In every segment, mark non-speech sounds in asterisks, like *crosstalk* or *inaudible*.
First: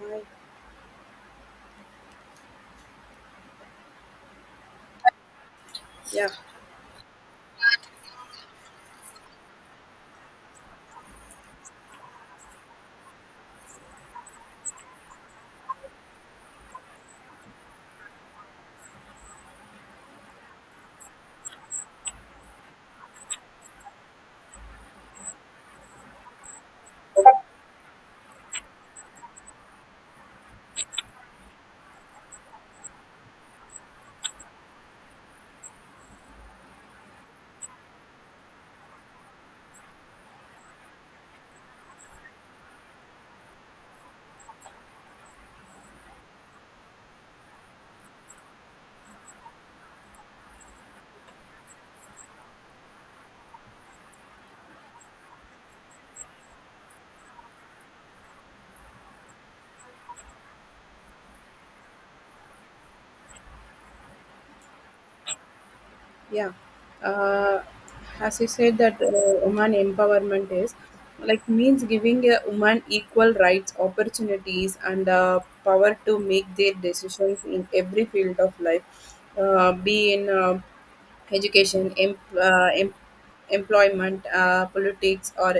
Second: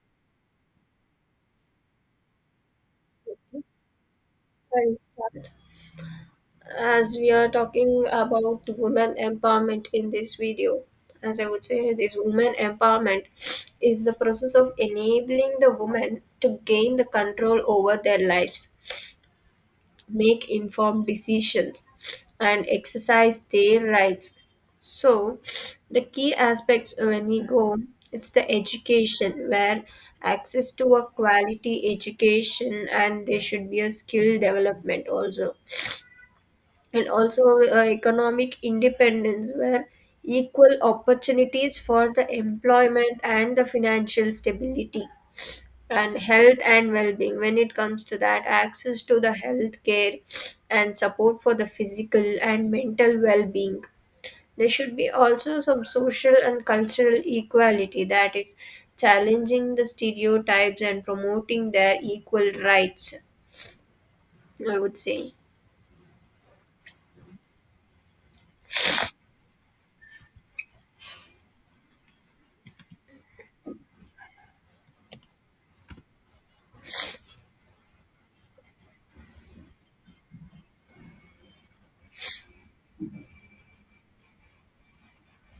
Uh, Okay, I'll start. yeah, As we are talking about women empowerment in this video, as I would say, this women empowerment is the process of enabling the woman to gain the control over their lives, make informed decisions, and exercise their rights. So, the key aspects when we go, it's the education where access to a quality education and there should be a skill development also, and also economic independence where equal opportunities for the employment and the financial stability, and health and well-being when it comes to that access to the health care and support for the physical and mental well-being. There should be also some social and cultural equality, that is challenging the stereotypes and promoting their equal rights, I would say. yeah. Uh, as you said that woman empowerment is like means giving a woman equal rights, opportunities, and power to make their decisions in every field of life, be in education, employment, politics, or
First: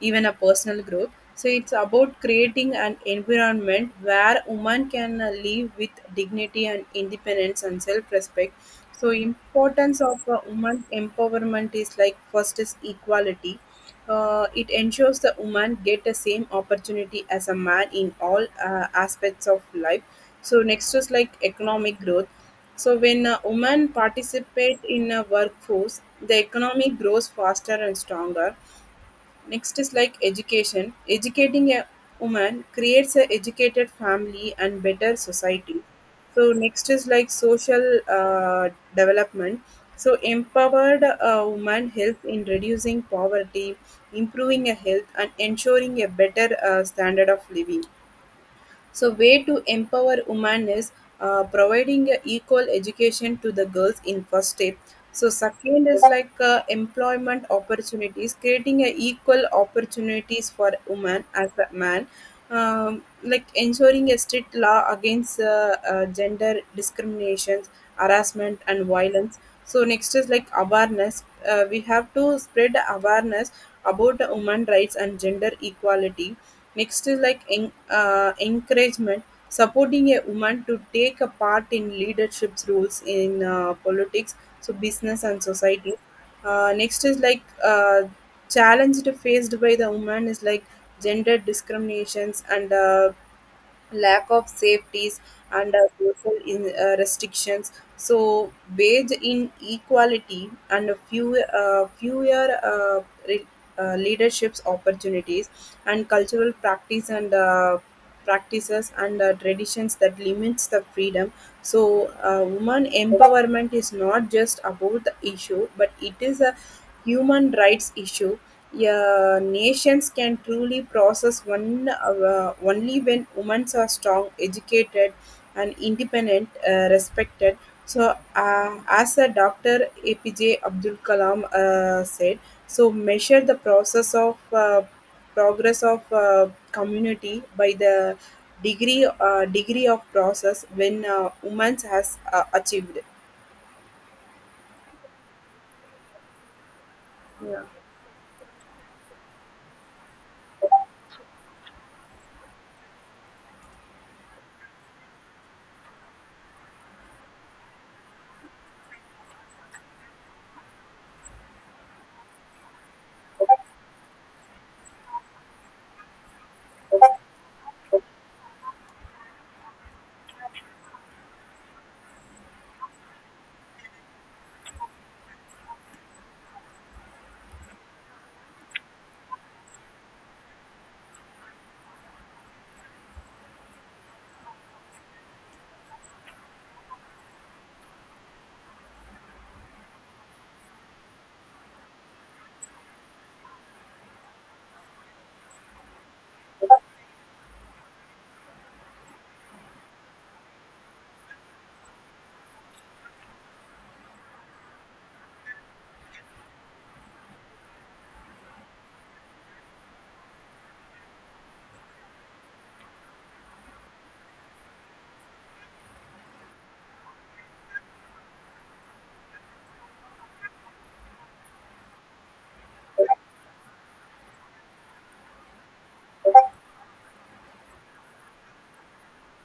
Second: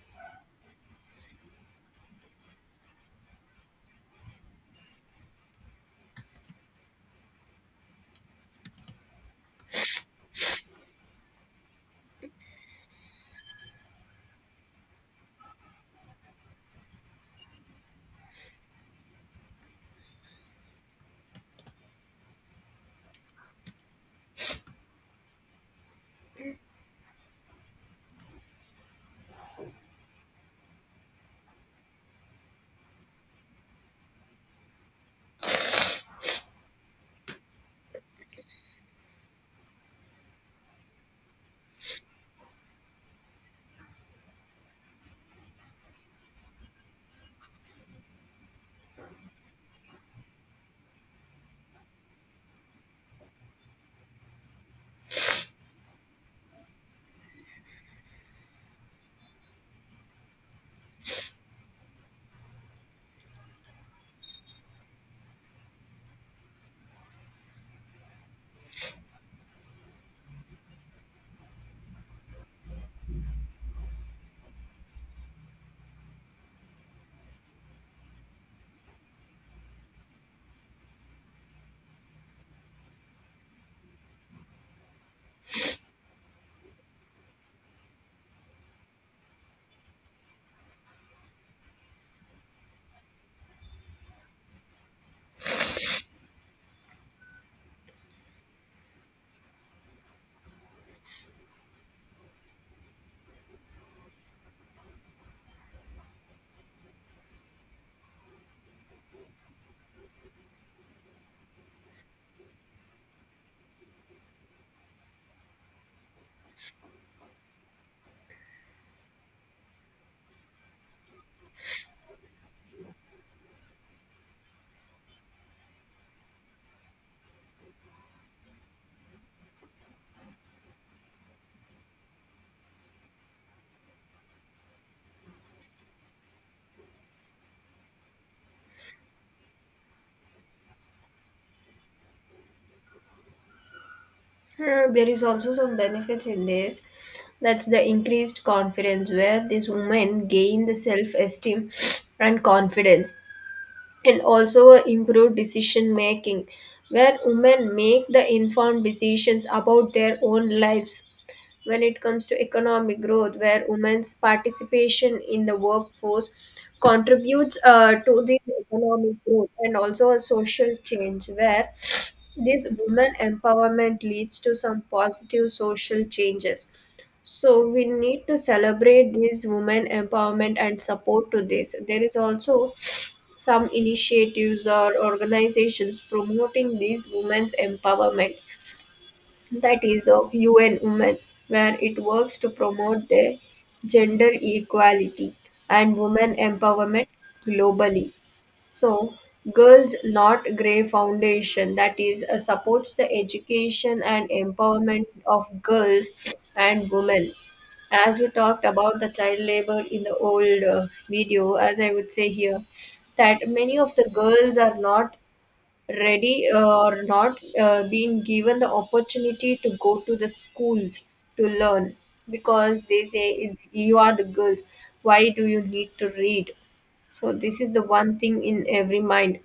even a personal growth. So it's about creating an environment where women can live with dignity and independence and self-respect. So importance of woman empowerment is like first is equality. It ensures the woman get the same opportunity as a man in all aspects of life. So next is like economic growth, so when women participate in a workforce, the economy grows faster and stronger. Next is like education. Educating a woman creates a educated family and better society. So next is like social development. So empowered woman helps in reducing poverty, improving a health, and ensuring a better standard of living. So way to empower women is providing a equal education to the girls in first step. So second is like employment opportunities, creating a equal opportunities for women as a man. Like ensuring a strict law against gender discriminations, harassment, and violence. So next is like awareness. We have to spread awareness about the women rights and gender equality. Next is like encouragement, supporting a woman to take a part in leadership roles in politics, so business and society. Next is like challenge faced by the woman is like gender discriminations and lack of safeties and social restrictions. So wage inequality and a few fewer leaderships opportunities and cultural practice and practices and traditions that limits the freedom. So woman empowerment is not just about the issue, but it is a human rights issue. A nations can truly process one only when women are strong, educated, and independent, respected. So, as a Dr. APJ Abdul Kalam said, so measure the process of progress of community by the degree of process when women has achieved. There is also some benefits in this, that's the increased confidence where these women gain the self-esteem and confidence, and also improve decision making where women make the informed decisions about their own lives. When it comes to economic growth, where women's participation in the workforce contributes to the economic growth, and also a social change where this women empowerment leads to some positive social changes. So we need to celebrate this women empowerment and support to this. There is also some initiatives or organizations promoting these women's empowerment, that is, of UN Women, where it works to promote their gender equality and women empowerment globally. So, Girls Not Grey Foundation, that is, supports the education and empowerment of girls and women. As we talked about the child labor in the old video, as I would say here, that many of the girls are not ready or not being given the opportunity to go to the schools to learn, because they say you are the girls, why do you need to read? So this is the one thing in every mind.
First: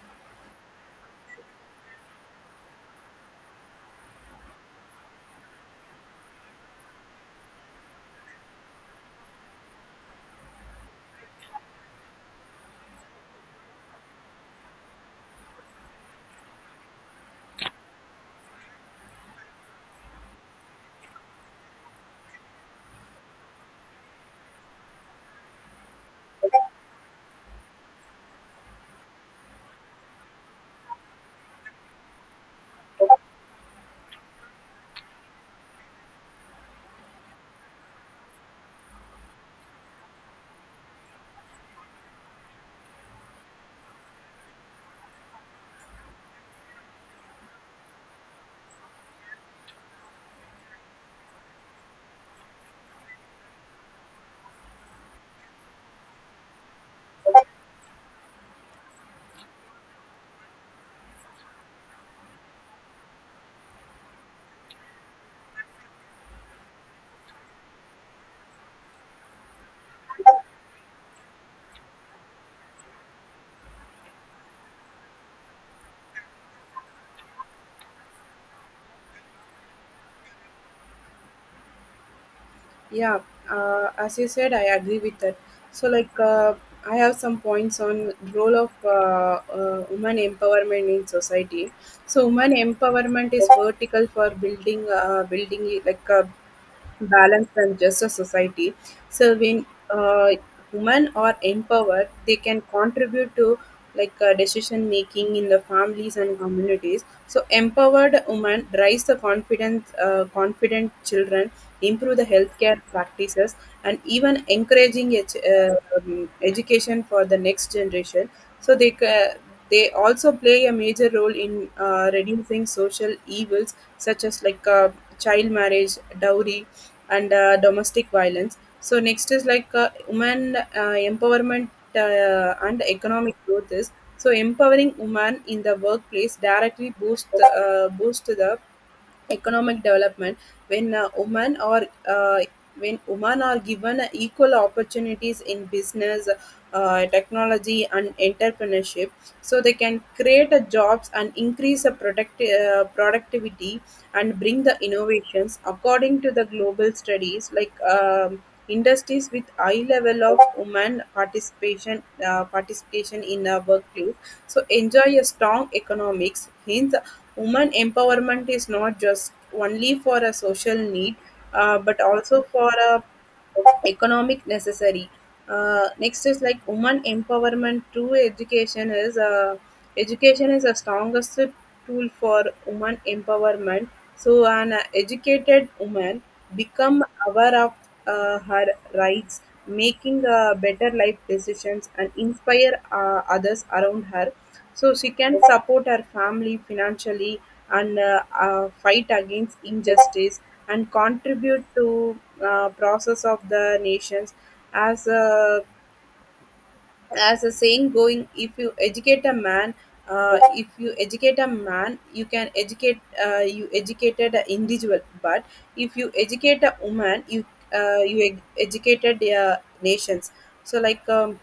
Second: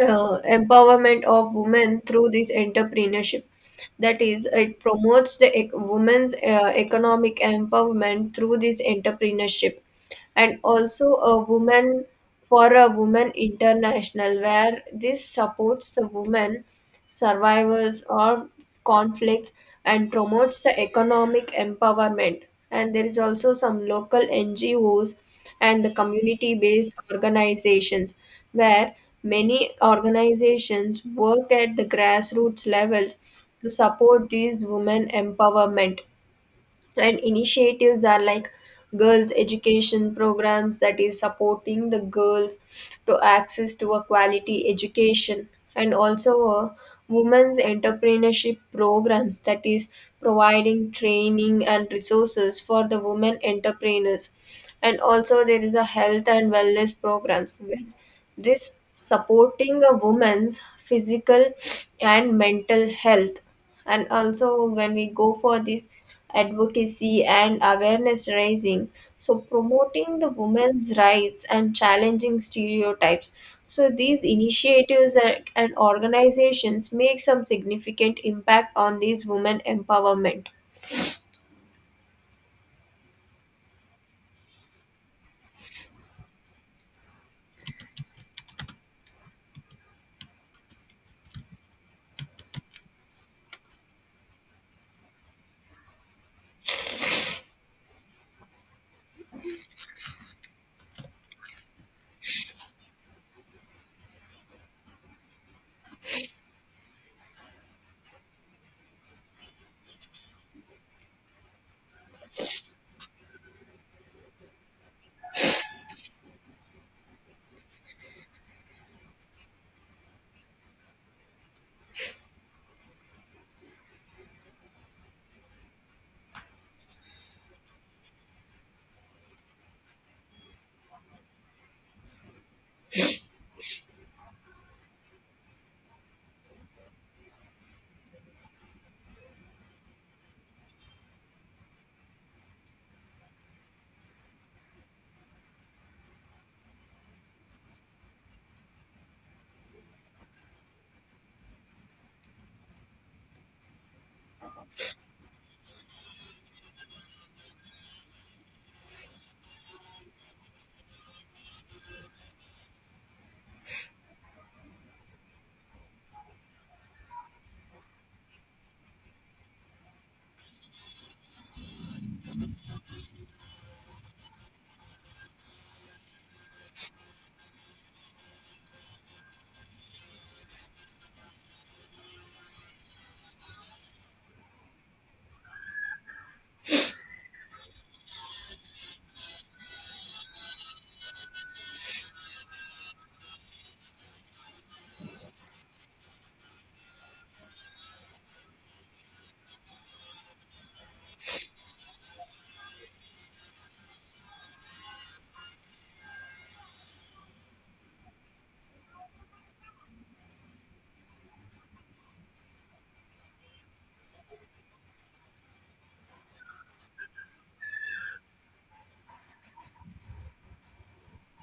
Empowerment of women through this entrepreneurship. That is, it promotes the women's economic empowerment through this entrepreneurship, and also a woman for a woman international, where this supports the woman survivors of conflicts and promotes the economic empowerment. And there is also some local NGOs and the community based organizations where many organizations work at the grassroots levels to support these women empowerment, and initiatives are like girls education programs that is supporting the girls to access to a quality education, and also a women's entrepreneurship programs that is providing training and resources for the women entrepreneurs, and also there is a health and wellness programs, this supporting a woman's physical and mental health. And also, when we go for this advocacy and awareness raising, so promoting the women's rights and challenging stereotypes. So these initiatives and organizations make some significant impact on these women empowerment. Yeah, as you said, I agree with that. So, like, I have some points on the role of women empowerment in society. So, women empowerment is vertical for building like Balance than just a society. So when women are empowered, they can contribute to like decision making in the families and communities. So empowered women raise confident children, improve the healthcare practices, and even encouraging education for the next generation. So they also play a major role in reducing social evils such as like child marriage, dowry, and domestic violence. So next is like women empowerment and economic growth is so empowering women in the workplace directly boosts boost the economic development when women are when women are given equal opportunities in business, technology and entrepreneurship so they can create a jobs and increase the productivity and bring the innovations according to the global studies like Industries with high level of women participation in a workplace, so enjoy a strong economics. Hence, women empowerment is not just only for a social need, but also for a economic necessary. Next is like women empowerment through education is the strongest tool for woman empowerment. So an educated woman become aware of her rights, making better life decisions and inspire others around her. So she can support her family financially and fight against injustice and contribute to process of the nations as a as the saying going, if you educate a man, if you educate a man you can educate you educated an individual, but if you educate a woman you you educated their nations. So like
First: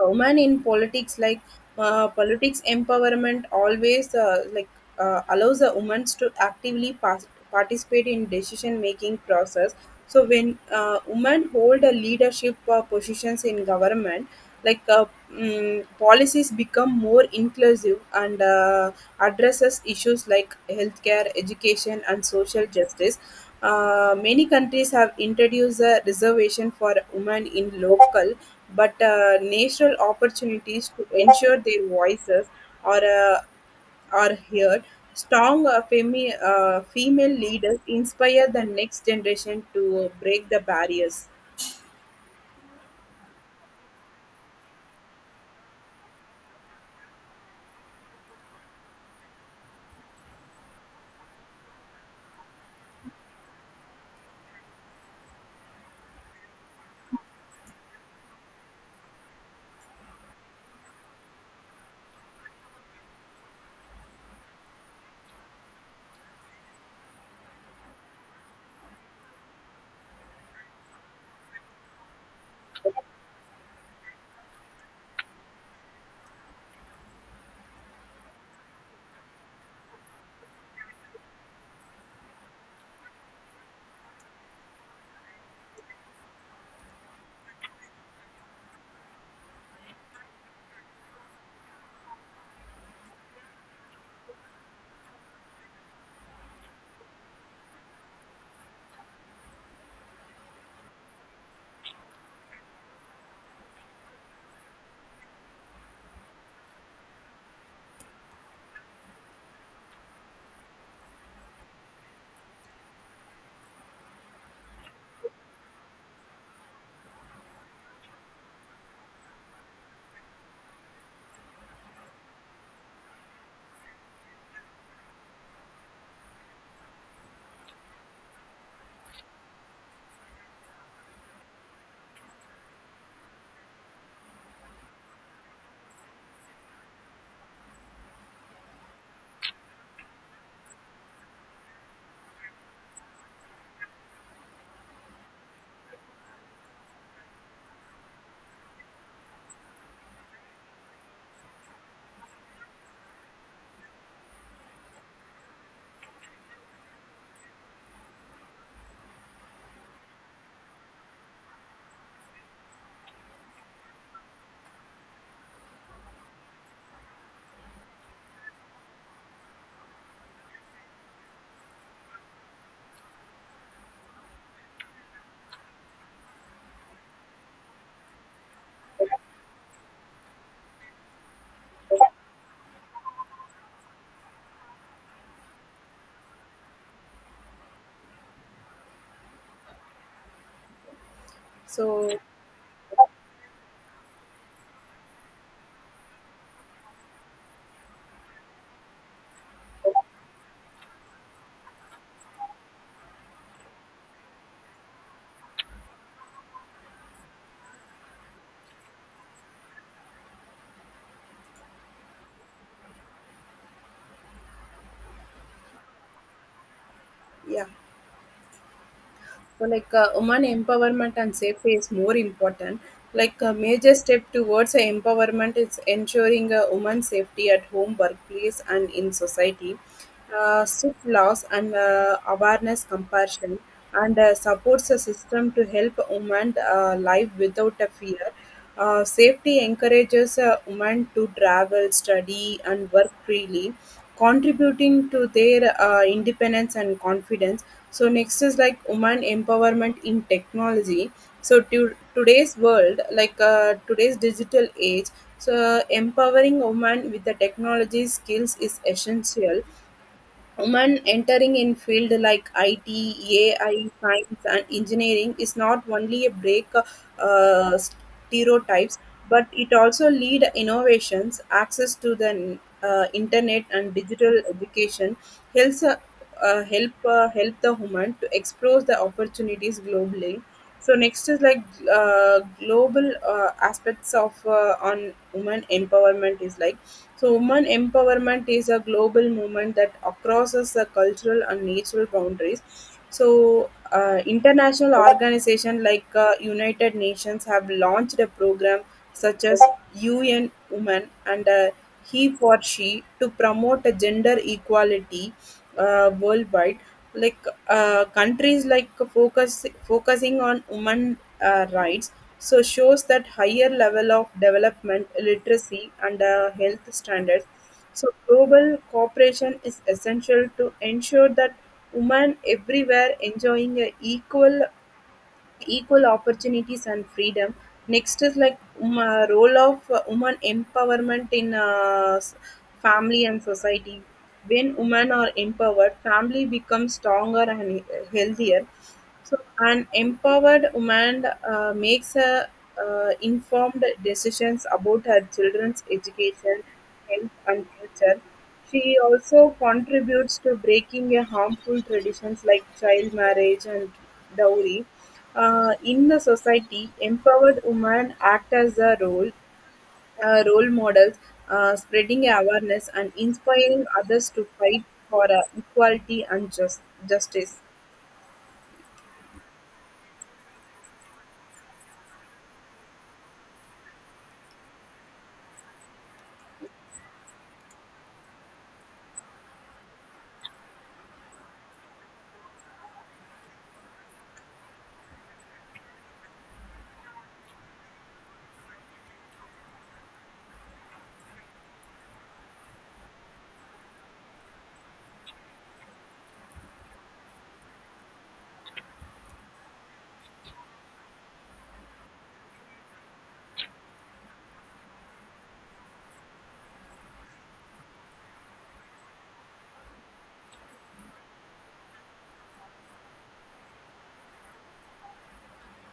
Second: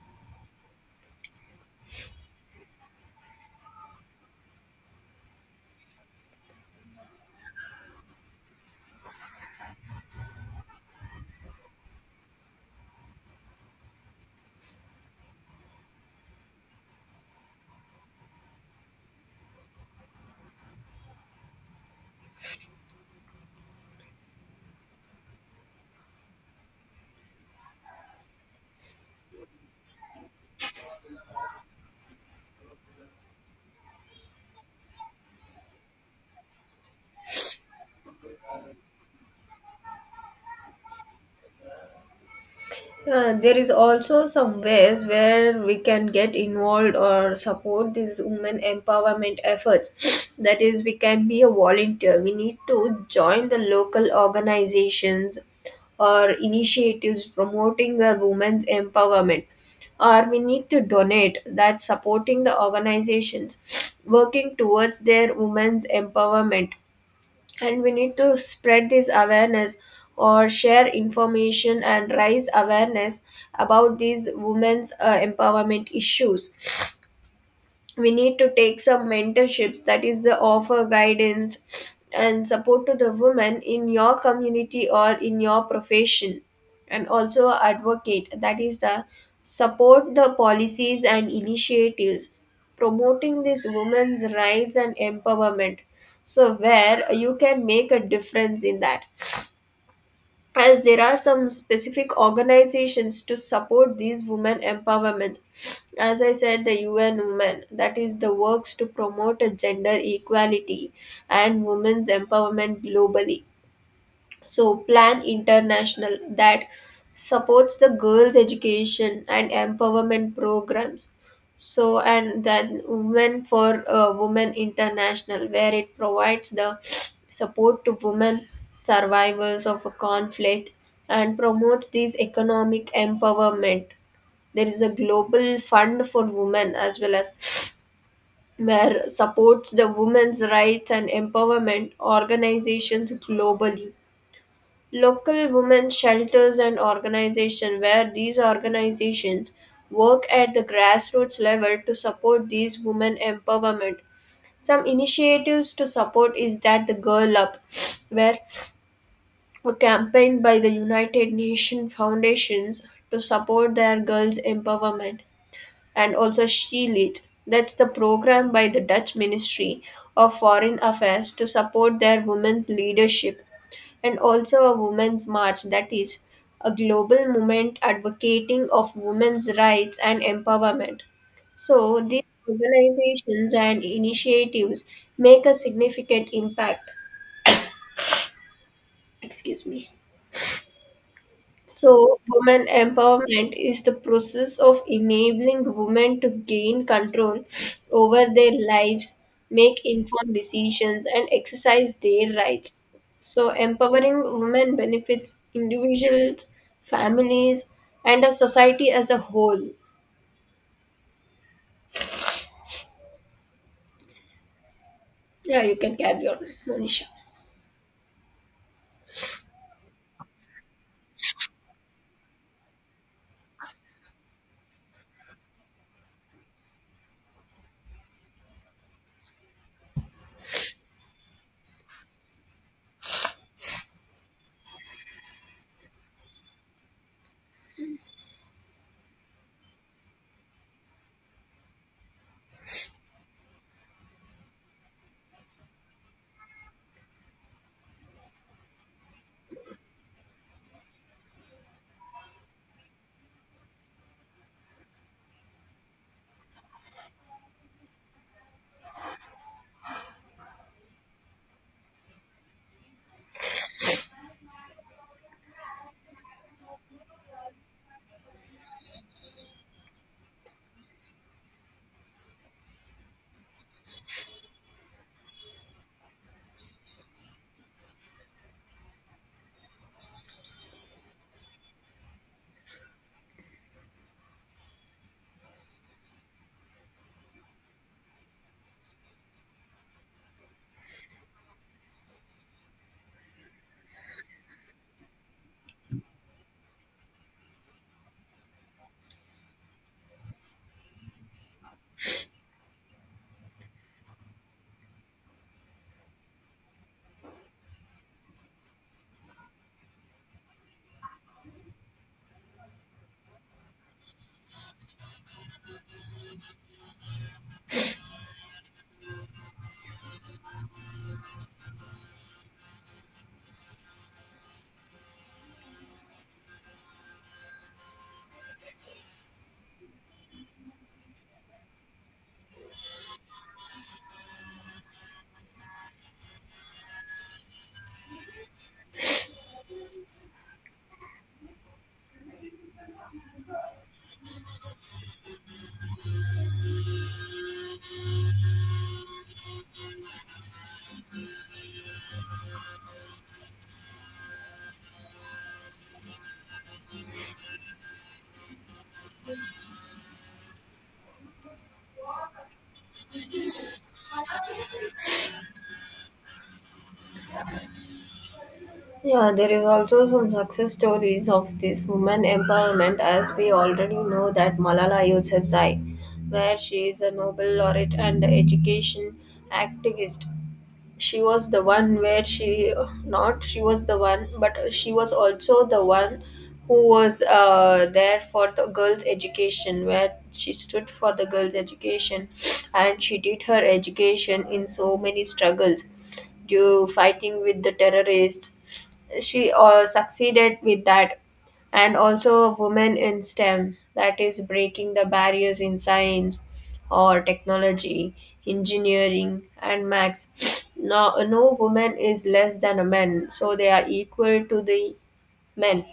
woman in politics like politics empowerment always like allows the women to actively participate in decision making process. So when women hold a leadership positions in government, like policies become more inclusive and addresses issues like healthcare education and social justice. Many countries have introduced a reservation for women in local but national opportunities to ensure their voices are uh, are heard. Strong female leaders inspire the next generation to break the barriers. There is also some ways where we can get involved or support these women empowerment efforts. *sniffs* That is, we can be a volunteer. We need to join the local organizations or initiatives promoting the women's empowerment. Or we need to donate that supporting the organizations *sniffs* working towards their women's empowerment, and we need to spread this awareness or share information and raise awareness about these women's empowerment issues. We need to take some mentorships, that is the offer guidance and support to the women in your community or in your profession, and also advocate, that is the support the policies and initiatives promoting these women's rights and empowerment, so where you can make a difference in that. As there are some specific organizations to support these women empowerment, as I said, the UN Women, that is the works to promote a gender equality and women's empowerment globally. So, Plan International that supports the girls' education and empowerment programs. So, and then Women for Women International, where it provides the support to women survivors of a conflict and promotes these economic empowerment. There is a global fund for women as well, as where supports the women's rights and empowerment organizations globally. Local women shelters and organizations, where these organizations work at the grassroots level to support these women empowerment. Some initiatives to support is that the Girl Up, where a campaign by the United Nations Foundations to support their girls empowerment, and also She Leads, that's the program by the Dutch Ministry of Foreign Affairs to support their women's leadership, and also a Women's March, that is a global movement advocating of women's rights and empowerment. So these organizations and initiatives make a significant impact. Excuse me. So, So, women empowerment is the process of enabling women to gain control over their lives, make informed decisions, and exercise their rights. So, empowering women benefits individuals, families, and a society as a whole. Yeah, you can carry on, Monisha. yeah. So like women empowerment and safety is more important. Like a major step towards empowerment is ensuring women's safety at home, workplace, and in society. Strict laws and awareness, compassion, and supports a system to help women live without a fear. Safety encourages women to travel, study, and work freely, contributing to their independence and confidence. So, next is like woman empowerment in technology. So, today's world, like today's digital age, so empowering women with the technology skills is essential. Women entering in field like IT, AI, science, and engineering is not only a break stereotypes, but it also lead innovations. Access to the internet and digital education helps help the woman to explore the opportunities globally. So next is like global aspects of on women empowerment is like, so, women empowerment is a global movement that crosses the cultural and natural boundaries. So, international organizations like United Nations have launched a program such as UN Women and He for She, to promote a gender equality worldwide. Like countries like focusing on women rights, so shows that higher level of development, literacy, and health standards. So global cooperation is essential to ensure that women everywhere enjoying a equal opportunities and freedom. Next is like role of woman empowerment in family and society. When women are empowered, family becomes stronger and healthier. So, an empowered woman makes informed decisions about her children's education, health, and future. She also contributes to breaking a harmful traditions like child marriage and dowry. In the society, empowered women act as a role models, spreading awareness and inspiring others to fight for equality and justice. Yeah, there is also some success stories of this woman empowerment, as we already know that Malala Yousafzai, where she is a Nobel laureate and the education activist. She was the one where she, not she was the one, but she was also the one who was there for the girls education, where she stood for the girls education, and she did her education in so many struggles, due fighting with the terrorists. She succeeded with that. And also women in STEM, that is breaking the barriers in science or technology, engineering, and max. No, no woman is less than a man, so they are equal to the men.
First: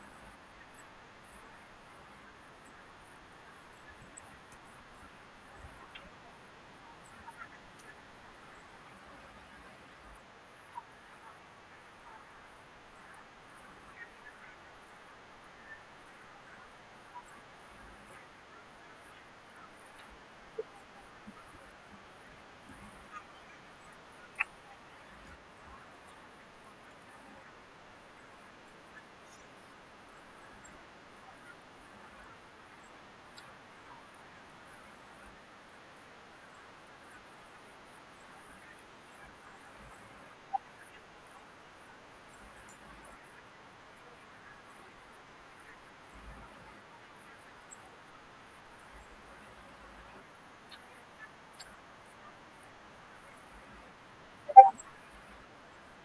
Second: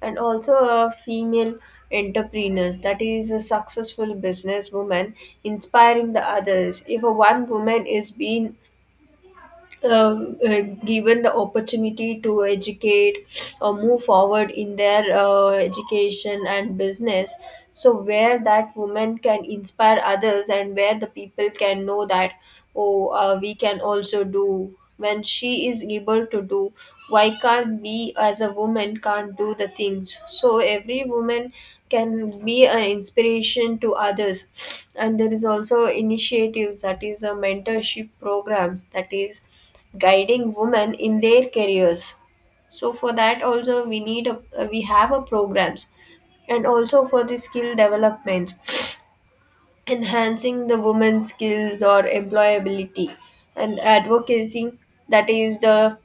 And also, a female entrepreneurs, that is a successful business woman inspiring the others. If a one woman is being given the opportunity to educate or move forward in their education and business, so where that woman can inspire others, and where the people can know that, oh we can also do when she is able to do, why can't we as a woman can't do the things? So every woman can be an inspiration to others. And there is also initiatives, that is a mentorship programs, that is guiding women in their careers. So for that also we need a, we have a programs, and also for the skill developments, enhancing the women's skills or employability, and advocacy, that is the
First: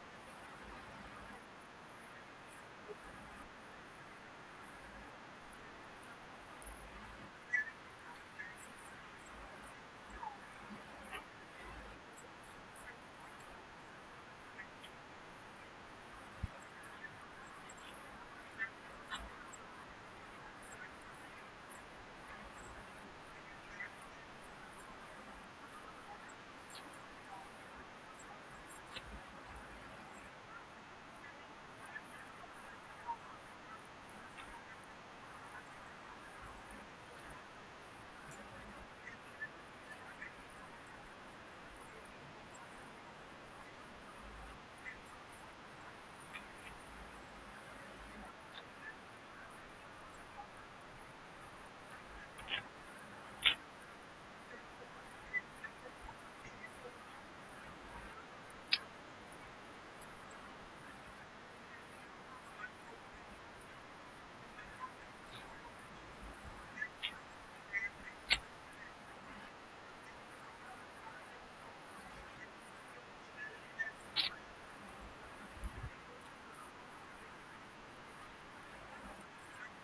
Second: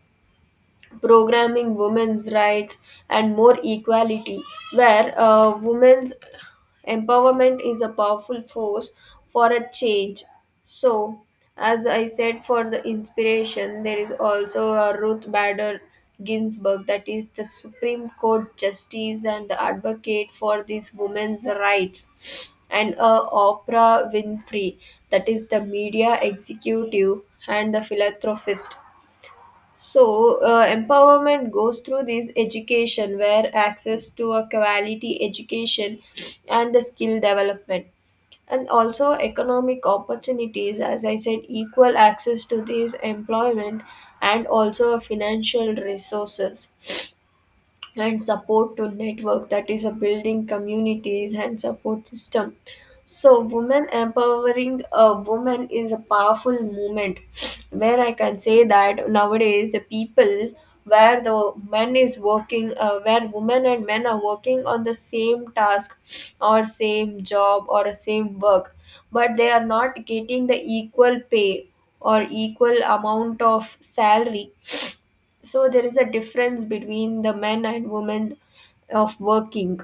programming women's rights and more equality, where women's empowerment is a powerful force for a change. So, as I said, for the inspiration, there is also a Ruth Bader Ginsburg, that is the Supreme Court Justice and the advocate for these women's rights, and Oprah Winfrey, that is the media executive and the philanthropist. So, empowerment goes through this education where access to a quality education and the skill development, and also economic opportunities, as I said, equal access to these employment, and also financial resources, and support to network, that is a building communities and support system. So women empowering a woman is a powerful movement, where I can say that nowadays the people, where the men is working where women and men are working on the same task or same job or a same work, but they are not getting the equal pay or equal amount of salary. So there is a difference between the men and women of working.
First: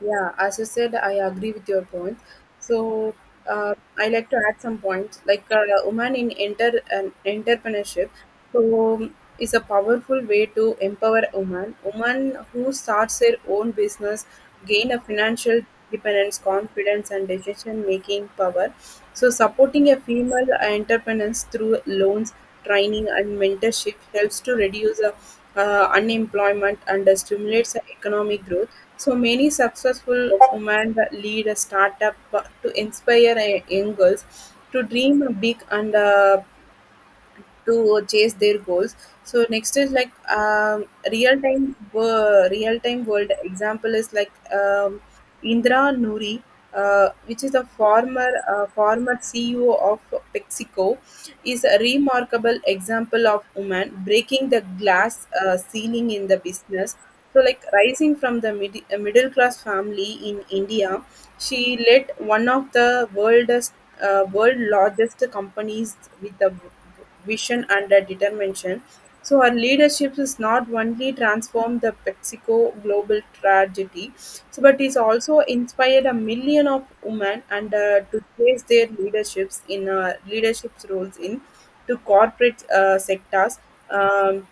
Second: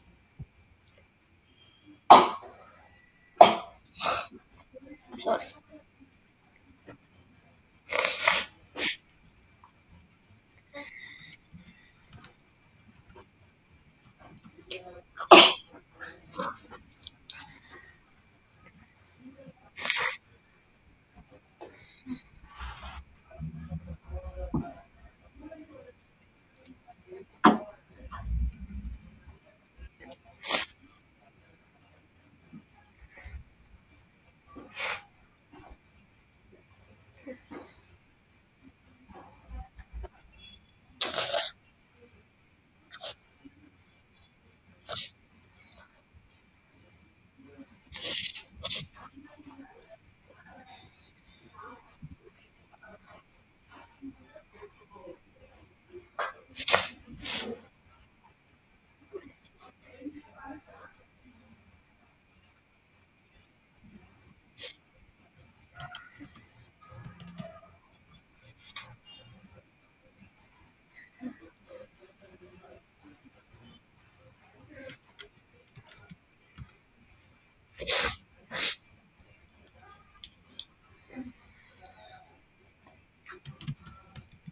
Yeah, as you said, I agree with your point. So I like to add some points. Like Sorry. A woman in enter an entrepreneurship, so is a powerful way to empower women. Women who starts their own business gain a financial dependence, confidence, and decision making power. So supporting a female entrepreneurs through loans, training, and mentorship helps to reduce unemployment and stimulates economic growth. So many successful women lead a startup to inspire young girls to dream big and to chase their goals. So next is like real time world example is like Indra Nuri, which is a former CEO of PepsiCo, is a remarkable example of woman breaking the glass ceiling in the business. So like rising from the middle class family in India, she led one of the world largest companies with vision and a determination. So her leadership is not only transformed the PepsiCo global tragedy, so, but is also inspired a million of women and to place their leaderships in leadership roles in to corporate sectors um,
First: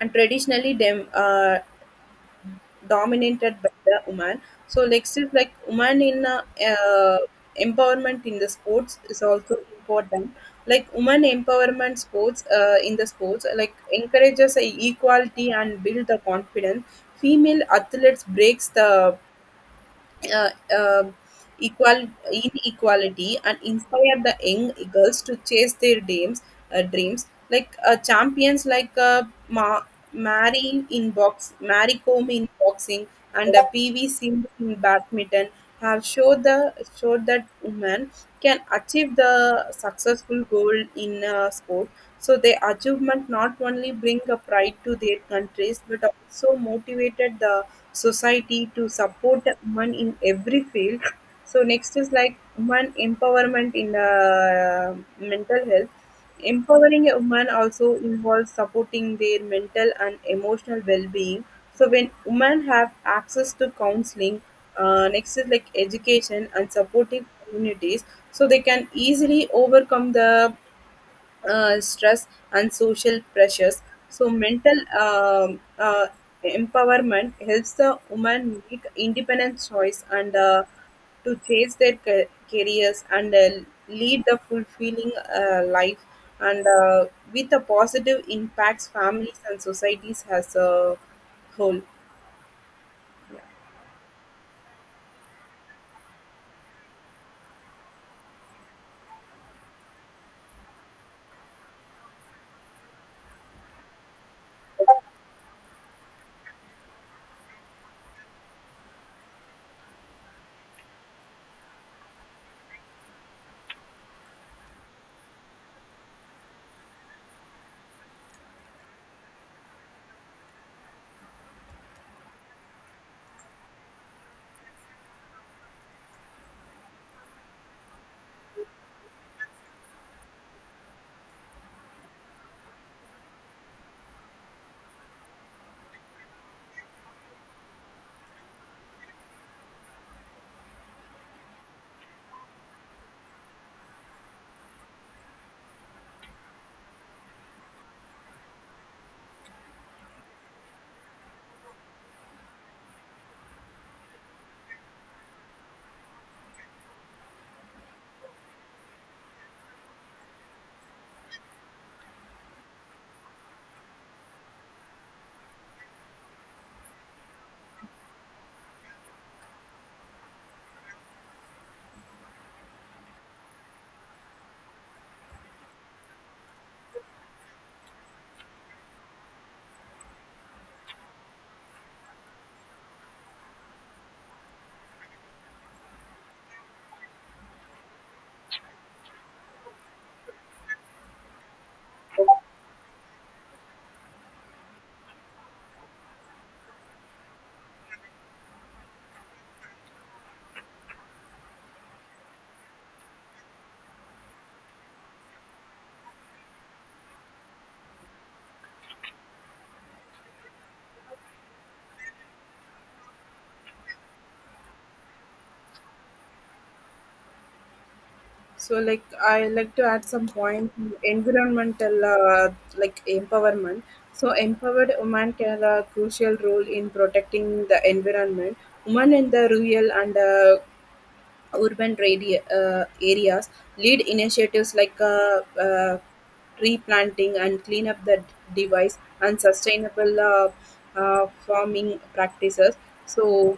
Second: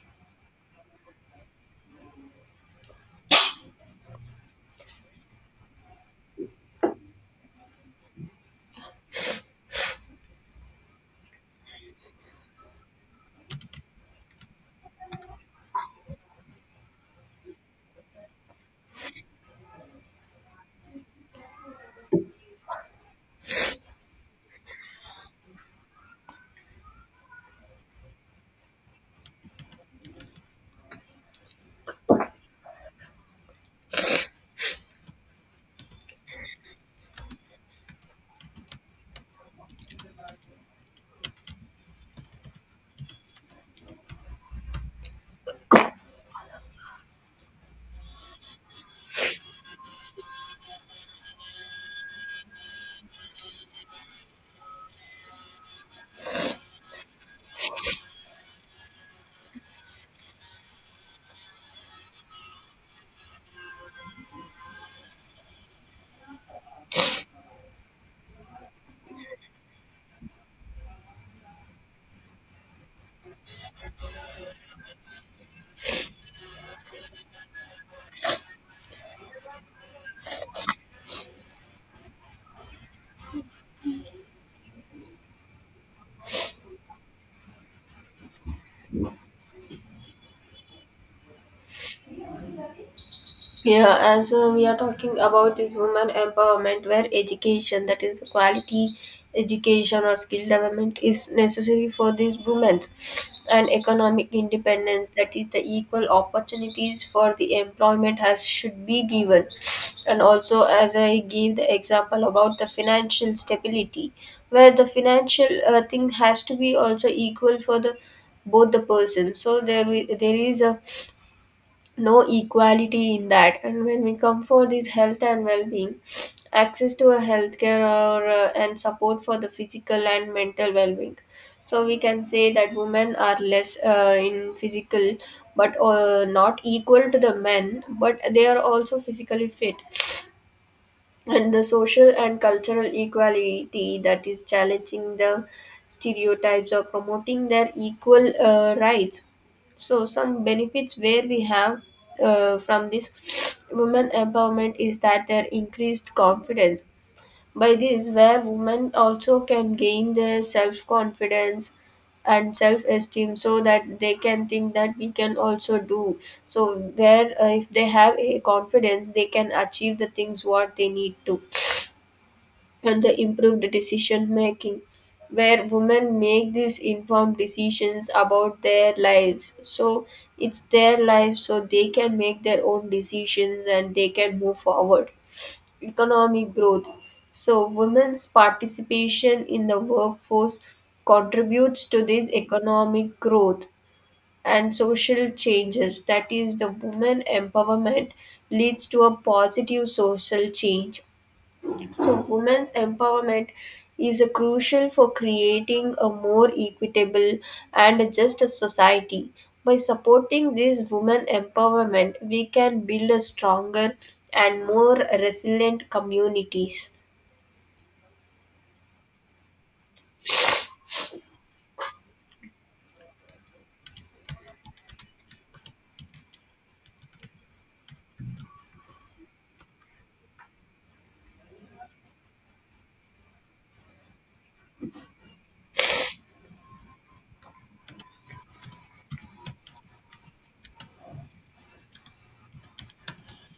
and traditionally dominated by the woman. So like still like woman in uh, empowerment in the sports is also important. Like woman empowerment sports in the sports like encourages a equality and build the confidence. Female athletes breaks the uh, um equal inequality and inspire the young girls to chase their dreams like champions like Ma- Mary Comb in boxing and PV Singh in badminton have showed that women can achieve the successful goal in sport. So their achievement not only bring a pride to their countries but also motivated the society to support women in every field. So next is like women empowerment in mental health. Empowering a woman also involves supporting their mental and emotional well-being. So when women have access to counseling, next is like education and supportive communities, so they can easily overcome the stress and social pressures. So, mental empowerment helps the woman make independent choice and to chase their careers and lead the fulfilling life and with a positive impacts families and societies as a whole. Yeah, as we are talking about this woman empowerment, where education, that is quality education or skill development, is necessary for these women, and economic independence, that is the equal opportunities for the employment has should be given, and also as I gave the example about the financial stability, where the financial thing has to be also equal for the both the persons. So there there is a no equality in that. And when we come for this health and well-being, access to a healthcare or and support for the physical and mental well-being, so we can say that women are less in physical but not equal to the men, but they are also physically fit. And the social and cultural equality, that is challenging the stereotypes or promoting their equal rights. So some benefits where we have from this women empowerment is that their increased confidence, by this where women also can gain their self confidence and self esteem, so that they can think that we can also do. So where if they have a confidence they can achieve the things what they need to, and the improved decision making where women make these informed decisions about their lives, so it's their life so they can make their own decisions and they can move forward. Economic growth, so women's participation in the workforce contributes to this economic growth, and social changes, that is the women empowerment leads to a positive social change. So, women's empowerment is a crucial for creating a more equitable and just a society. By supporting this women empowerment, we can build a stronger and more resilient communities. So, like, I like to add some point to environmental, like empowerment. So, empowered women can a crucial role in protecting the environment. Women in the rural and urban areas lead initiatives like tree planting and clean up the device and sustainable farming practices. So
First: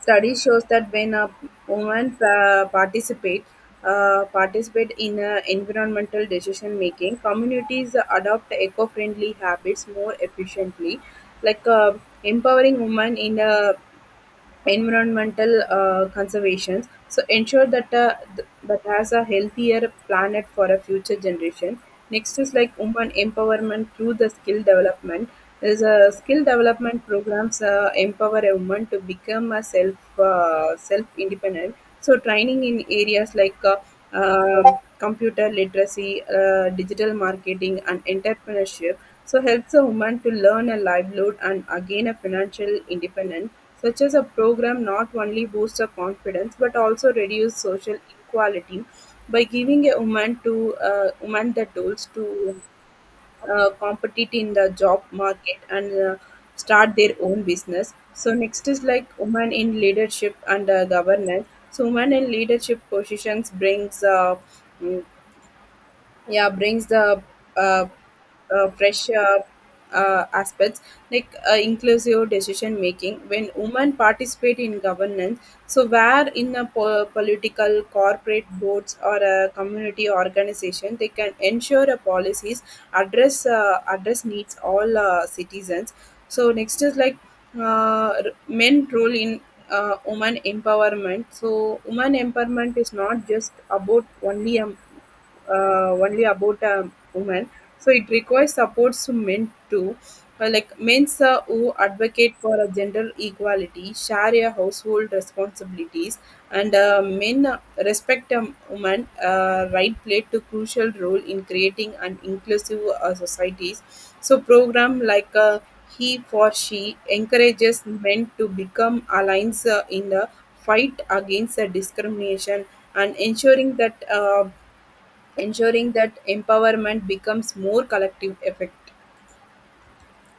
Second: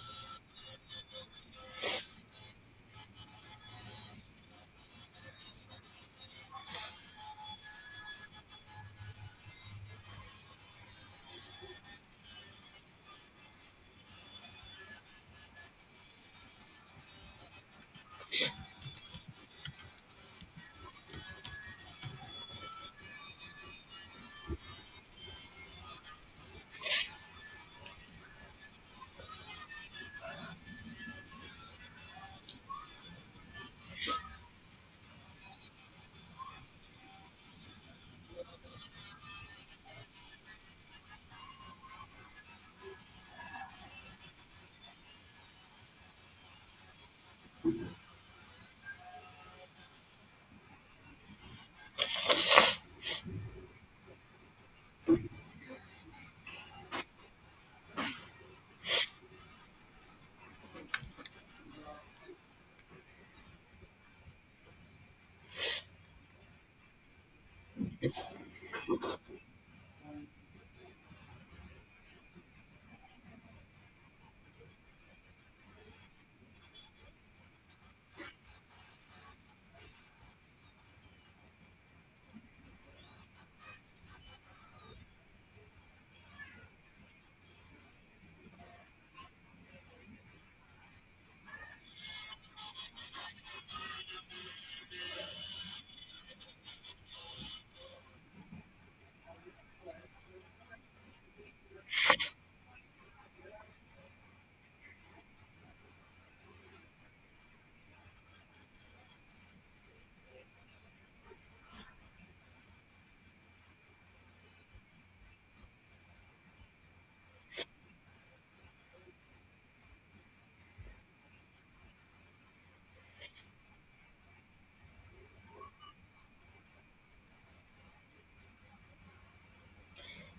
Study shows that when a woman participate in environmental decision making, communities adopt eco friendly habits more efficiently. Like empowering women in environmental conservation, so ensure that that has a healthier planet for a future generation. Next is like women empowerment through the skill development. There's a skill development programs empower a woman to become a self independent. So training in areas like computer literacy, digital marketing, and entrepreneurship so helps a woman to learn a livelihood and again a financial independence. Such as a program not only boosts her confidence but also reduce social inequality by giving a woman the tools to compete in the job market and start their own business. So next is like women in leadership and governance. So women in leadership positions brings mm, yeah brings the uh, fresh aspects like inclusive decision making when women participate in governance, so where in a political corporate boards or a community organization they can ensure a policies address needs all citizens. So next is like men role in woman empowerment. So woman empowerment is not just about only a only about a woman, so it requires supports to men too. Like men sir, who advocate for a gender equality, share a household responsibilities and men respect a woman right played to crucial role in creating an inclusive societies. So program like he for she encourages men to become allies in the fight against the discrimination and ensuring that empowerment becomes more collective effect.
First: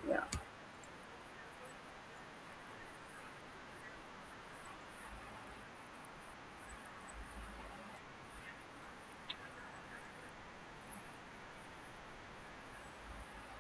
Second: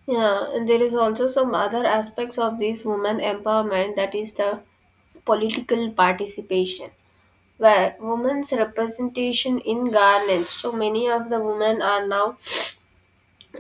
Yeah, Yeah, and there is also some other aspects of this women empowerment, that is the political participation, where women's representation in governance, so many of the women are now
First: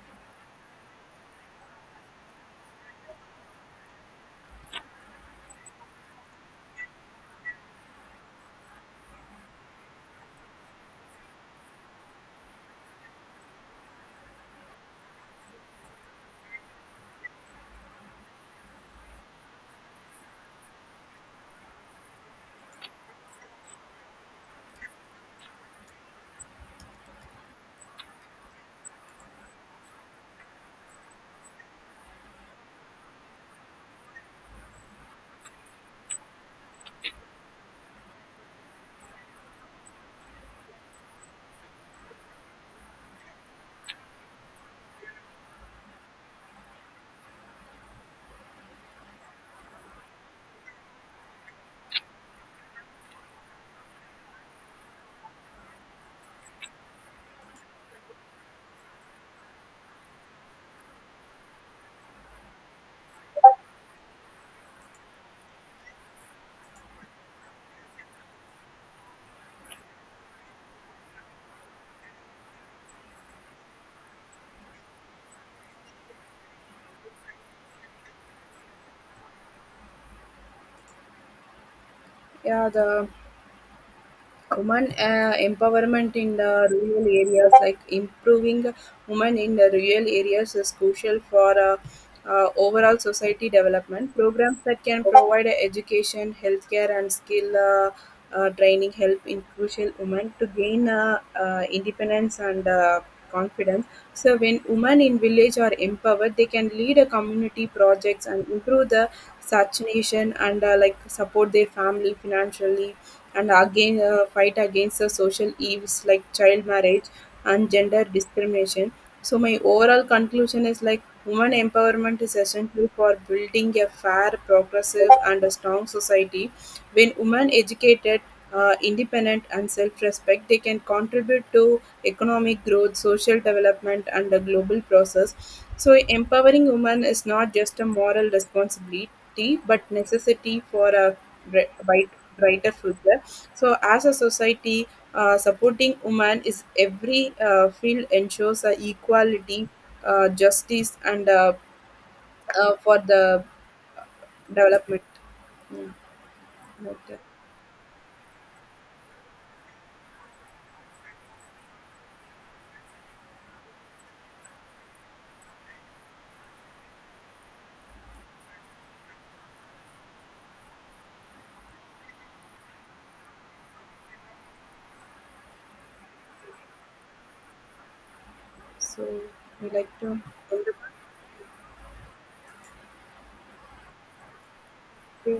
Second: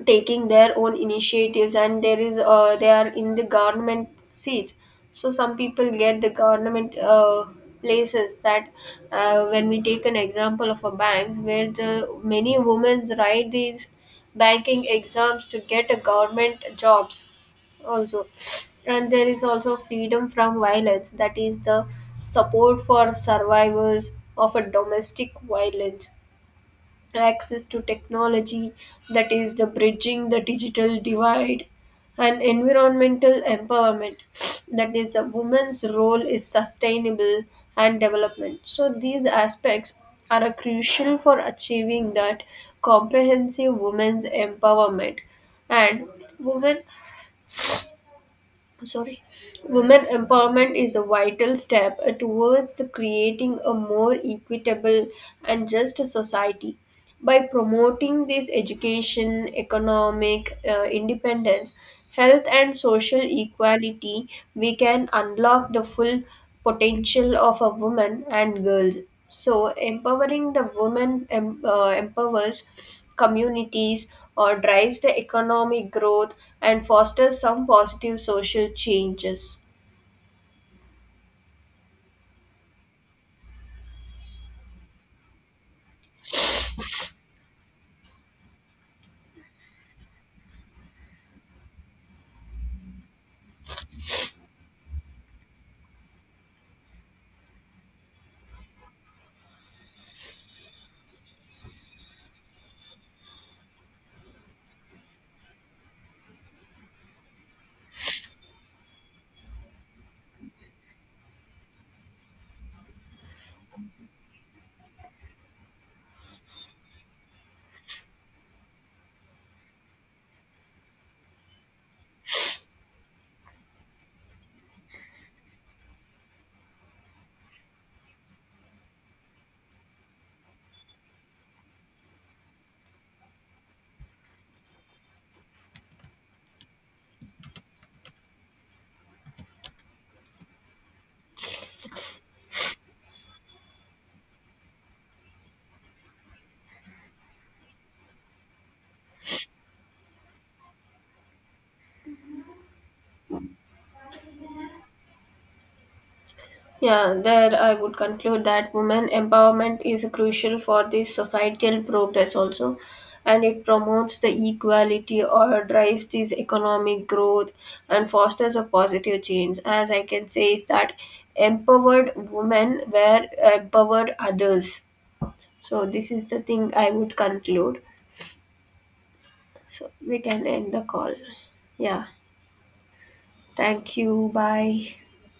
taking their own initiatives, and there is they are in the government seats, so some people get the government places. That when we take an example of a bank where the many women write these banking exams to get a government jobs also. And there is also freedom from violence, that is the support for survivors of a domestic violence, access to technology, that is the bridging the digital divide, and environmental empowerment, that is a woman's role is sustainable and development. So these aspects are a crucial for achieving that comprehensive women's empowerment. And women, sorry, women empowerment is a vital step towards creating a more equitable and just society. By promoting this education, economic independence, health and social equality, we can unlock the full potential of a woman and girls. So, empowering the women empowers communities or drives the economic growth and fosters some positive social changes. yeah, the women empowerment in the rural areas, like improving women in the rural areas is crucial for overall society development programs that can provide education healthcare and skill training, help in crucial women to gain independence and confidence. So when women in village are empowered, they can lead a community projects and improve the saturation and like support their family financially and again fight against the social evils like child marriage and gender discrimination. So my overall conclusion is like women empowerment is essential for building a fair, progressive, and a strong society. When women educated, independent, and self-respect, they can contribute to economic growth, social development, and the global process. So empowering women is not just a moral responsibility, but necessity for a bright, brighter future. So, as a society, supporting women is every field ensures equality, justice, and for the development. Yeah, like Yeah, that. there I would conclude that women empowerment is crucial for the societal progress also, and it promotes the equality or drives this economic growth and fosters a positive change. As I can say, is that empowered women were empowered others. So this is the thing I would conclude. So, we like So to we can end end the call. Yeah. Thank you. Bye. the